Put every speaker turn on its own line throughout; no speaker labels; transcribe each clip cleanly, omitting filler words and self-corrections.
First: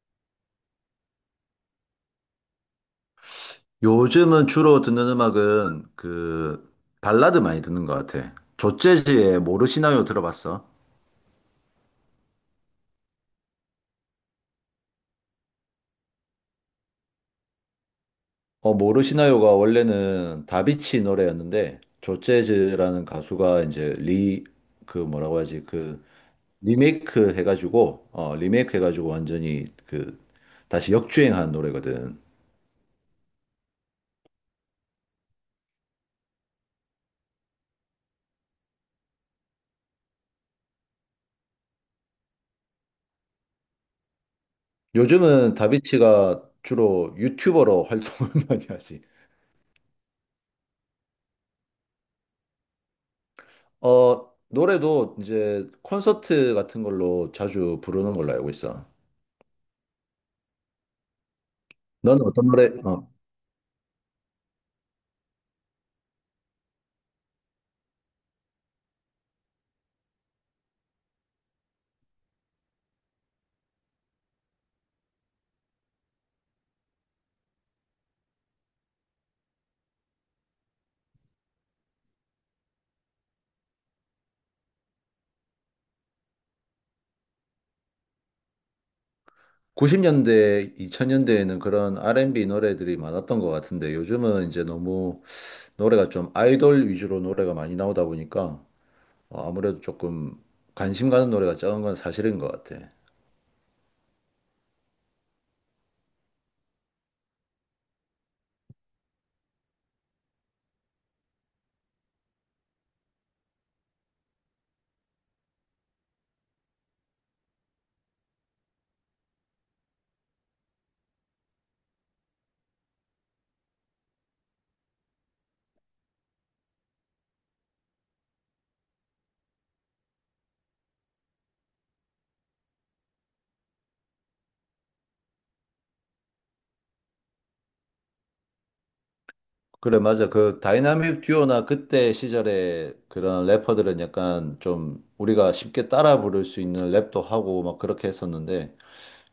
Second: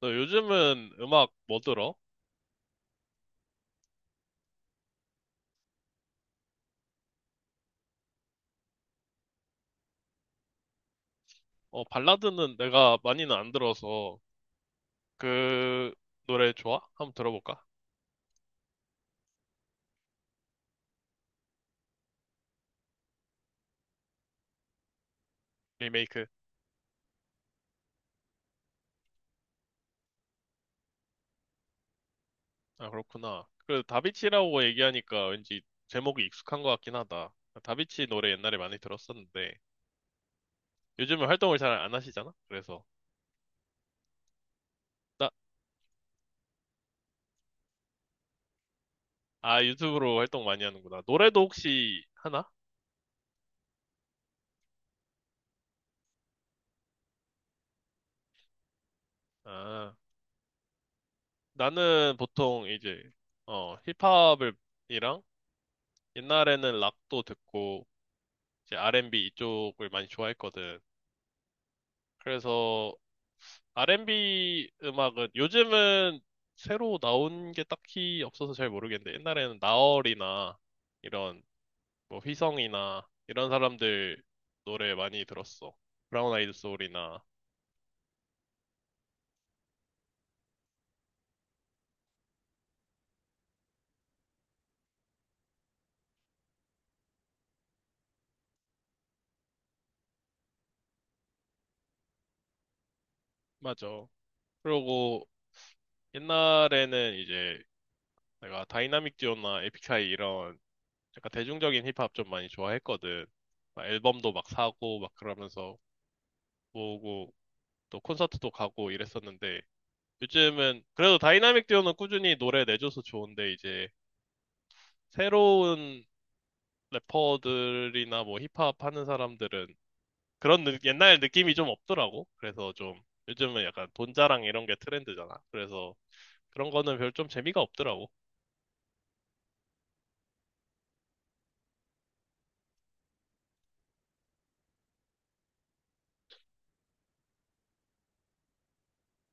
너 요즘은 음악 뭐 들어?
요즘은 주로 듣는 음악은 발라드 많이 듣는 것 같아. 조재즈의 모르시나요 들어봤어?
어, 발라드는 내가 많이는 안 들어서 그 노래 좋아? 한번 들어볼까?
어, 모르시나요가 원래는 다비치 노래였는데 조재즈라는 가수가 이제 리 그 뭐라고 하지?
리메이크.
리메이크 해가지고 리메이크 해가지고 완전히 다시 역주행한 노래거든.
아, 그렇구나. 그 다비치라고 얘기하니까 왠지 제목이 익숙한 것 같긴 하다. 다비치 노래 옛날에 많이 들었었는데 요즘은 활동을 잘 안 하시잖아? 그래서 나,
요즘은 다비치가 주로 유튜버로 활동을 많이 하지.
아, 유튜브로 활동 많이 하는구나. 노래도 혹시 하나?
어, 노래도 이제 콘서트 같은 걸로 자주 부르는 걸로 알고 있어.
아, 나는
너는 어떤
보통
노래?
이제
어,
힙합을 이랑 옛날에는 락도 듣고 이제 R&B 이쪽을 많이 좋아했거든. 그래서 R&B 음악은 요즘은 새로 나온 게 딱히 없어서 잘 모르겠는데 옛날에는 나얼이나 이런 뭐 휘성이나 이런 사람들 노래 많이 들었어. 브라운 아이드 소울이나
90년대, 2000년대에는 그런 R&B 노래들이 많았던 것 같은데 요즘은 이제 너무 노래가 좀 아이돌 위주로 노래가 많이 나오다 보니까 아무래도 조금 관심 가는 노래가 적은 건 사실인 것 같아.
맞아. 그리고 옛날에는 이제 내가 다이나믹 듀오나 에픽하이 이런 약간 대중적인 힙합 좀 많이 좋아했거든. 막 앨범도 막 사고 막 그러면서 모으고 또 콘서트도 가고 이랬었는데 요즘은 그래도 다이나믹 듀오는 꾸준히 노래 내줘서 좋은데 이제 새로운 래퍼들이나 뭐 힙합 하는 사람들은 옛날 느낌이 좀 없더라고. 그래서 좀 요즘은 약간 돈 자랑 이런 게 트렌드잖아. 그래서 그런 거는 별 좀 재미가 없더라고.
그래, 맞아. 그 다이나믹 듀오나 그때 시절에 그런 래퍼들은 약간 좀 우리가 쉽게 따라 부를 수 있는 랩도 하고 막 그렇게 했었는데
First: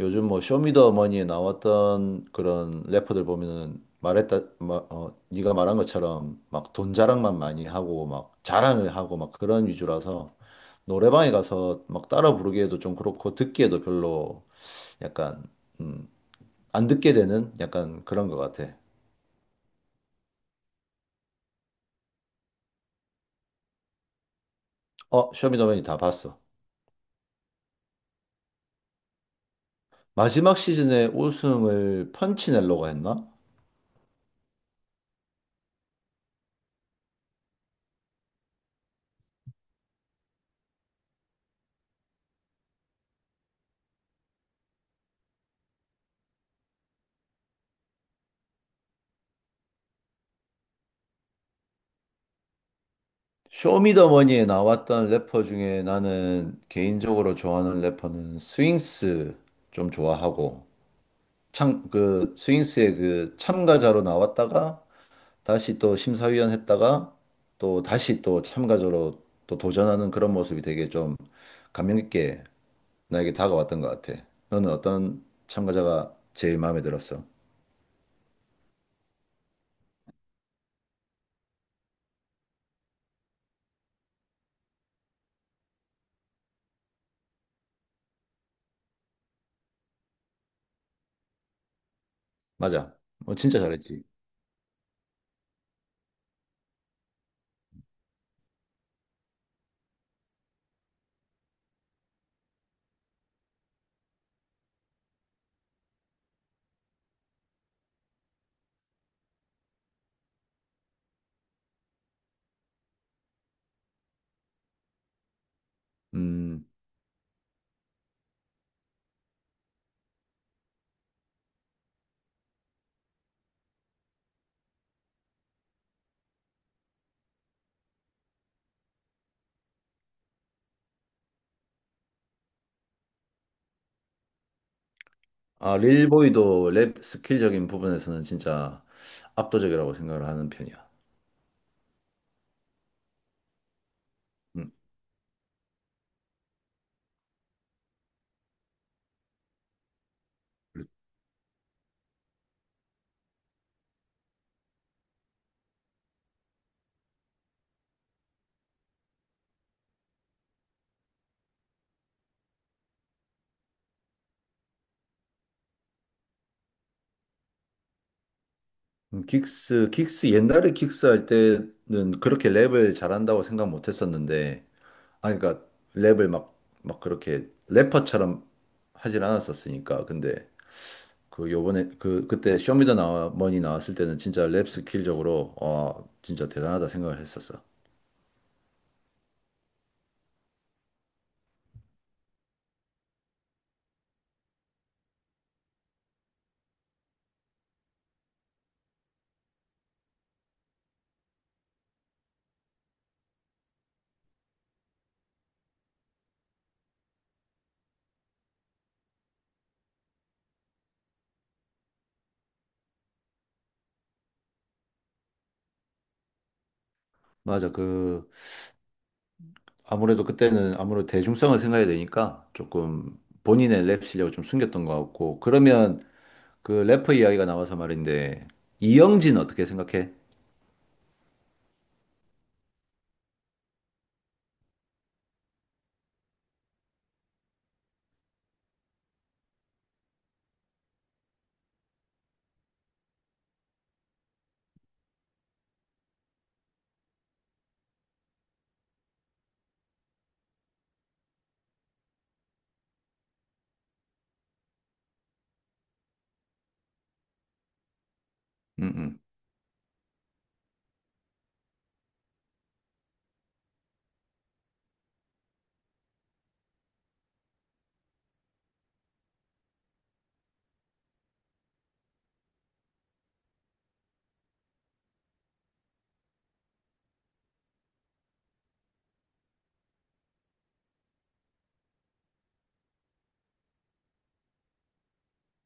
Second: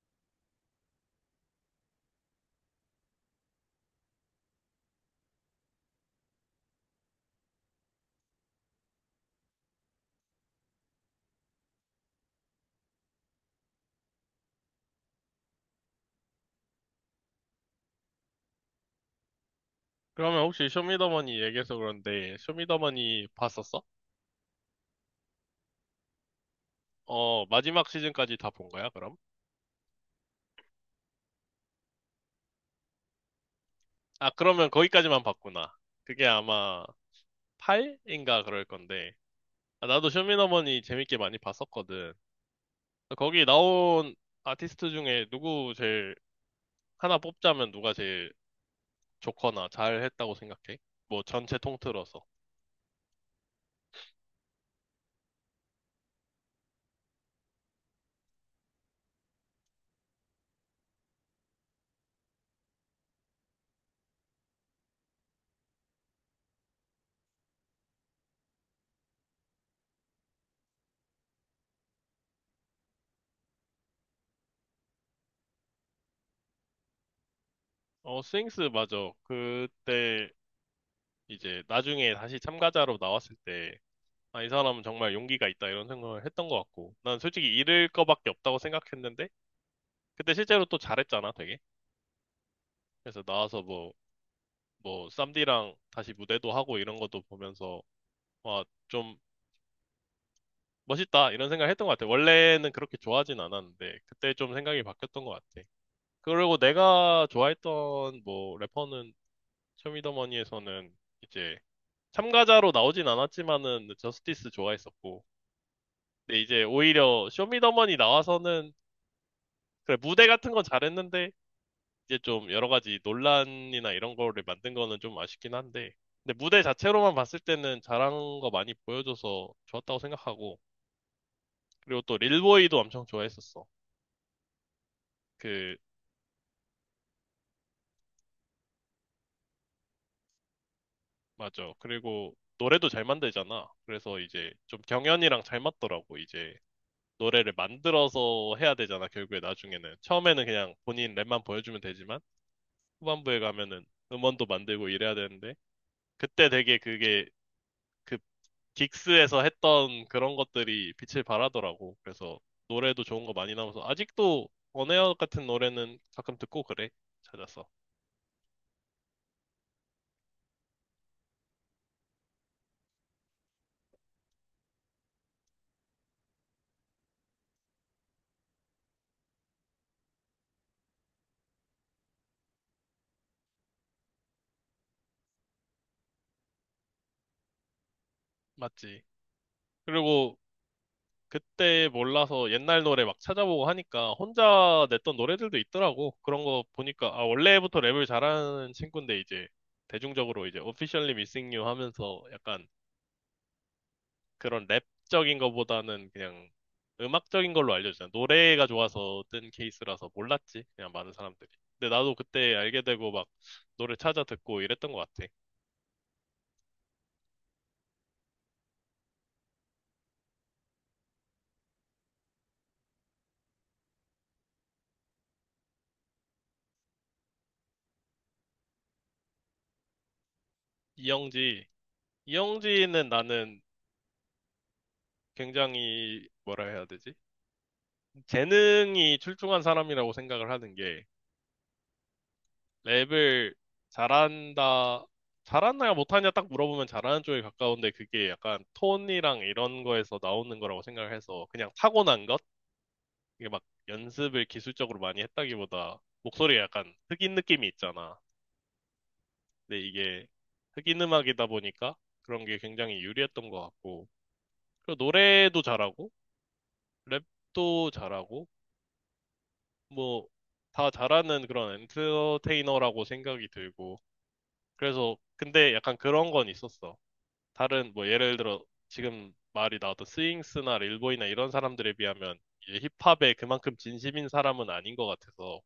요즘 뭐 쇼미더머니에 나왔던 그런 래퍼들 보면은 네가 말한 것처럼 막 돈 자랑만 많이 하고 막 자랑을 하고 막 그런 위주라서 노래방에 가서 막 따라 부르기에도 좀 그렇고 듣기에도 별로 약간 음, 안 듣게 되는 약간 그런 것 같아.
그러면 혹시 쇼미더머니 얘기해서 그런데 쇼미더머니 봤었어?
어, 쇼미더머니 다 봤어.
어, 마지막 시즌까지 다 본 거야, 그럼?
마지막 시즌에 우승을 펀치넬로가 했나?
아, 그러면 거기까지만 봤구나. 그게 아마 8인가 그럴 건데 아, 나도 쇼미더머니 재밌게 많이 봤었거든. 거기 나온 아티스트 중에 누구 제일 하나 뽑자면 누가 제일 좋거나 잘했다고 생각해? 뭐 전체 통틀어서.
쇼미더머니에 나왔던 래퍼 중에 나는 개인적으로 좋아하는 래퍼는 스윙스 좀 좋아하고 참 그 스윙스의 그 참가자로 나왔다가 다시 또 심사위원 했다가 또 다시 또 참가자로 또 도전하는 그런 모습이 되게 좀 감명 깊게 나에게 다가왔던 것 같아. 너는 어떤 참가자가 제일 마음에 들었어?
어, 스윙스 맞아. 그때 이제 나중에 다시 참가자로 나왔을 때, 아, 이 사람은 정말 용기가 있다 이런 생각을 했던 것 같고, 난 솔직히 잃을 거밖에 없다고 생각했는데, 그때 실제로 또 잘했잖아, 되게.
맞아.
그래서
뭐 진짜
나와서 뭐,
잘했지.
쌈디랑 다시 무대도 하고 이런 것도 보면서, 와, 좀 멋있다 이런 생각을 했던 것 같아. 원래는 그렇게 좋아하진 않았는데 그때 좀 생각이 바뀌었던 것 같아. 그리고 내가 좋아했던 뭐 래퍼는 쇼미더머니에서는 이제 참가자로 나오진 않았지만은 저스티스 좋아했었고 근데 이제
음.
오히려 쇼미더머니 나와서는 그래 무대 같은 건 잘했는데 이제 좀 여러 가지 논란이나 이런 거를 만든 거는 좀 아쉽긴 한데 근데 무대 자체로만 봤을 때는 잘한 거 많이 보여줘서 좋았다고 생각하고 그리고 또 릴보이도 엄청 좋아했었어. 그
아, 릴보이도 랩 스킬적인 부분에서는 진짜 압도적이라고 생각을 하는 편이야.
맞아. 그리고 노래도 잘 만들잖아. 그래서 이제
음.
좀 경연이랑 잘 맞더라고. 이제 노래를 만들어서 해야 되잖아. 결국에 나중에는. 처음에는 그냥 본인 랩만 보여주면 되지만 후반부에 가면은 음원도 만들고 이래야 되는데 그때 되게 그게 그 긱스에서 했던 그런 것들이 빛을 발하더라고. 그래서 노래도 좋은 거 많이 나와서 아직도 원에어 같은 노래는 가끔 듣고 그래. 찾아서.
긱스 옛날에 긱스 할 때는 그렇게 랩을 잘한다고 생각 못 했었는데, 아, 그러니까 랩을 막 그렇게 래퍼처럼 하진 않았었으니까. 근데 그 요번에, 그때 쇼미더 나 머니 나왔을 때는 진짜 랩 스킬적으로, 와, 진짜 대단하다 생각을 했었어.
맞지. 그리고 그때 몰라서 옛날 노래 막 찾아보고 하니까 혼자 냈던 노래들도 있더라고. 그런 거 보니까, 아, 원래부터 랩을 잘하는 친구인데 이제 대중적으로 이제 Officially Missing You 하면서 약간 그런 랩적인 거보다는 그냥 음악적인 걸로 알려주잖아. 노래가 좋아서 뜬 케이스라서 몰랐지. 그냥 많은 사람들이. 근데 나도 그때 알게 되고 막 노래 찾아 듣고 이랬던 것 같아.
맞아. 아무래도 그때는 아무래도 대중성을 생각해야 되니까 조금 본인의 랩 실력을 좀 숨겼던 것 같고 그러면 그 래퍼 이야기가 나와서 말인데 이영진 어떻게 생각해?
이영지. 이영지는 나는 굉장히 뭐라 해야 되지? 재능이 출중한 사람이라고 생각을 하는 게 랩을 잘한다, 잘하냐 못하냐 딱 물어보면 잘하는 쪽에 가까운데 그게 약간 톤이랑 이런 거에서 나오는 거라고 생각을 해서 그냥 타고난 것? 이게 막 연습을 기술적으로 많이 했다기보다 목소리가 약간 흑인 느낌이 있잖아.
음, 음.
근데 이게 흑인 음악이다 보니까 그런 게 굉장히 유리했던 것 같고 그리고 노래도 잘하고 랩도 잘하고 뭐 다 잘하는 그런 엔터테이너라고 생각이 들고, 그래서 근데 약간 그런 건 있었어. 다른 뭐 예를 들어 지금 말이 나왔던 스윙스나 릴보이나 이런 사람들에 비하면 이제 힙합에 그만큼 진심인 사람은 아닌 것 같아서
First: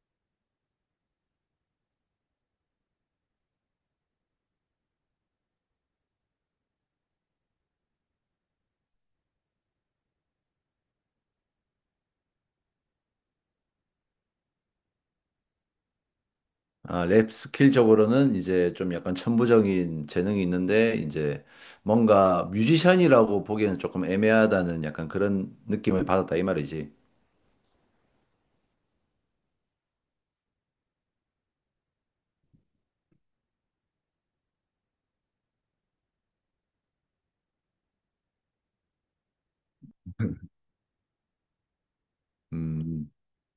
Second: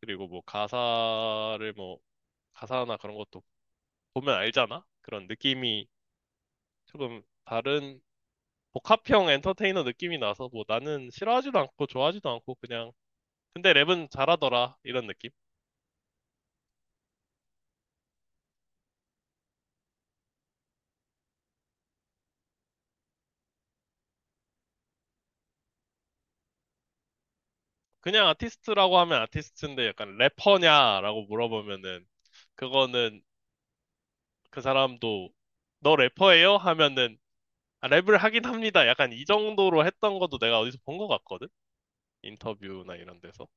그리고 뭐 가사를 뭐 가사나 그런 것도 보면 알잖아? 그런 느낌이 조금 다른 복합형 엔터테이너 느낌이 나서 뭐 나는 싫어하지도 않고 좋아하지도 않고 그냥 근데 랩은 잘하더라 이런 느낌?
아, 랩 스킬적으로는 이제 좀 약간 천부적인 재능이 있는데 이제 뭔가 뮤지션이라고 보기에는 조금 애매하다는 약간 그런 느낌을 받았다 이 말이지.
그냥 아티스트라고 하면 아티스트인데 약간 래퍼냐라고 물어보면은 그거는 그 사람도 너 래퍼예요? 하면은 아, 랩을 하긴 합니다. 약간 이 정도로 했던 것도 내가 어디서 본 것 같거든? 인터뷰나
음,
이런 데서.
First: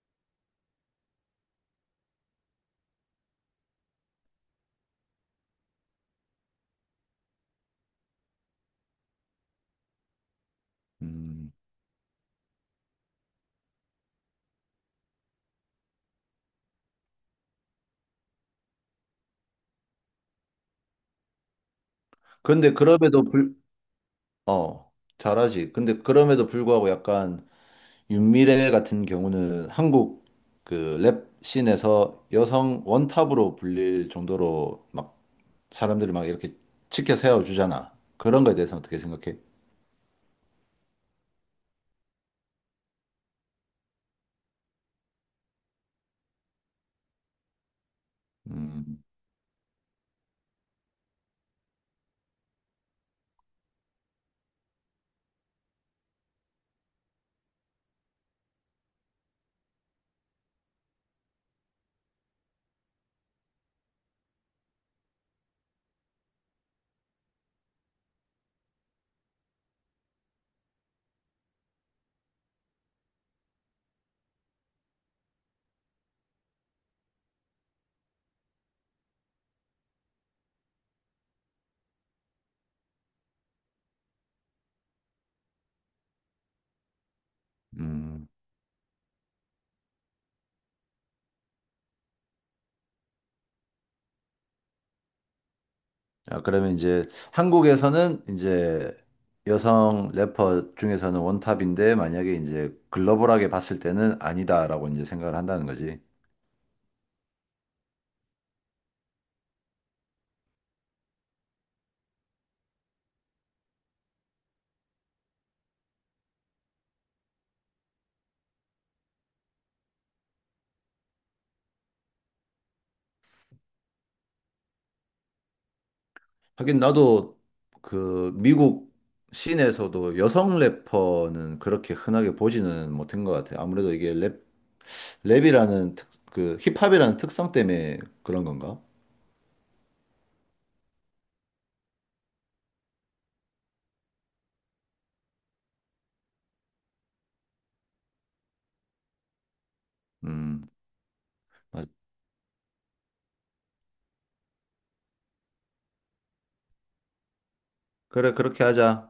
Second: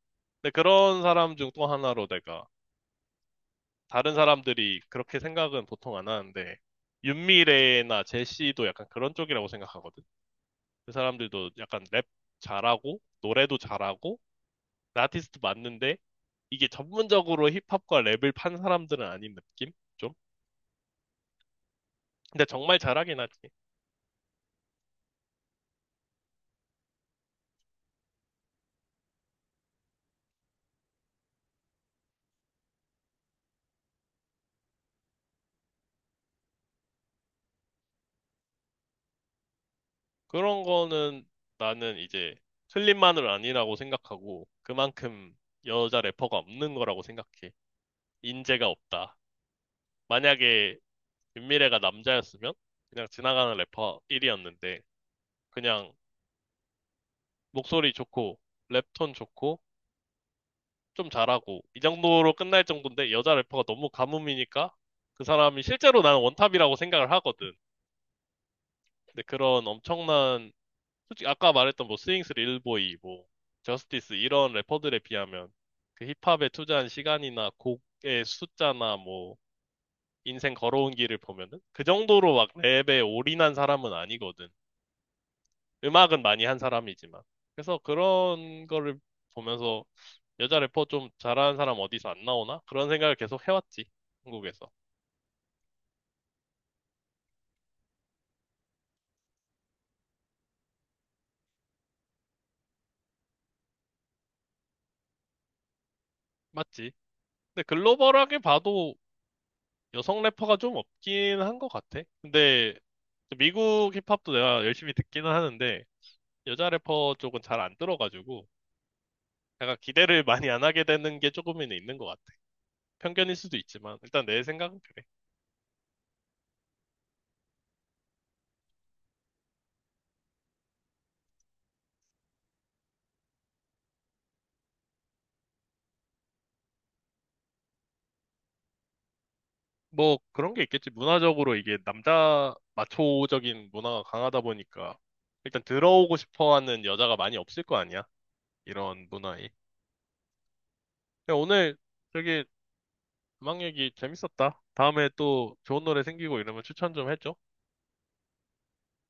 근데 그런 사람 중 또 하나로 내가 다른 사람들이 그렇게 생각은 보통 안 하는데 윤미래나 제시도 약간 그런 쪽이라고 생각하거든. 그 사람들도
음.
약간 랩 잘하고 노래도 잘하고 그 아티스트 맞는데 이게 전문적으로 힙합과 랩을 판 사람들은 아닌 느낌? 좀? 근데
그런데
정말 잘하긴
그럼에도
하지.
어, 잘하지. 근데 그럼에도 불구하고 약간 윤미래 같은 경우는 한국 그 랩 씬에서 여성 원탑으로 불릴 정도로 막 사람들을 막 이렇게 치켜 세워주잖아. 그런 거에 대해서 어떻게 생각해?
그런 거는 나는 이제 클립만을 아니라고 생각하고 그만큼 여자 래퍼가 없는 거라고 생각해. 인재가
음,
없다. 만약에 윤미래가 남자였으면 그냥 지나가는 래퍼 1이었는데 그냥 목소리 좋고 랩톤 좋고 좀 잘하고 이 정도로 끝날 정도인데 여자 래퍼가 너무 가뭄이니까 그 사람이 실제로 나는 원탑이라고 생각을 하거든. 근데 그런 엄청난 솔직히 아까 말했던 뭐 스윙스 릴보이, 뭐 저스티스 이런 래퍼들에 비하면 그 힙합에 투자한 시간이나 곡의 숫자나 뭐 인생 걸어온 길을 보면은 그 정도로 막 랩에 올인한 사람은 아니거든. 음악은 많이 한 사람이지만. 그래서
음.
그런 거를 보면서 여자 래퍼 좀 잘하는 사람 어디서 안 나오나? 그런 생각을 계속 해왔지. 한국에서.
아, 그러면 이제 한국에서는 이제 여성 래퍼 중에서는 원탑인데 만약에 이제 글로벌하게 봤을 때는 아니다라고 이제 생각을 한다는 거지.
맞지? 근데 글로벌하게 봐도 여성 래퍼가 좀 없긴 한 것 같아. 근데 미국 힙합도 내가 열심히 듣기는 하는데 여자 래퍼 쪽은 잘 안 들어가지고 약간 기대를 많이 안 하게 되는 게 조금은 있는 것 같아. 편견일 수도 있지만 일단 내 생각은 그래.
하긴 나도 그 미국 씬에서도 여성 래퍼는 그렇게 흔하게 보지는 못한 것 같아. 아무래도 이게 랩, 그 힙합이라는 특성 때문에 그런 건가?
뭐 그런 게 있겠지. 문화적으로 이게 남자 마초적인 문화가 강하다 보니까 일단 들어오고 싶어 하는 여자가 많이 없을 거 아니야. 이런 문화에.
음,
야, 오늘
맞-
저기 음악 얘기 재밌었다. 다음에 또 좋은 노래 생기고 이러면 추천 좀 해줘.
그래, 그렇게 하자.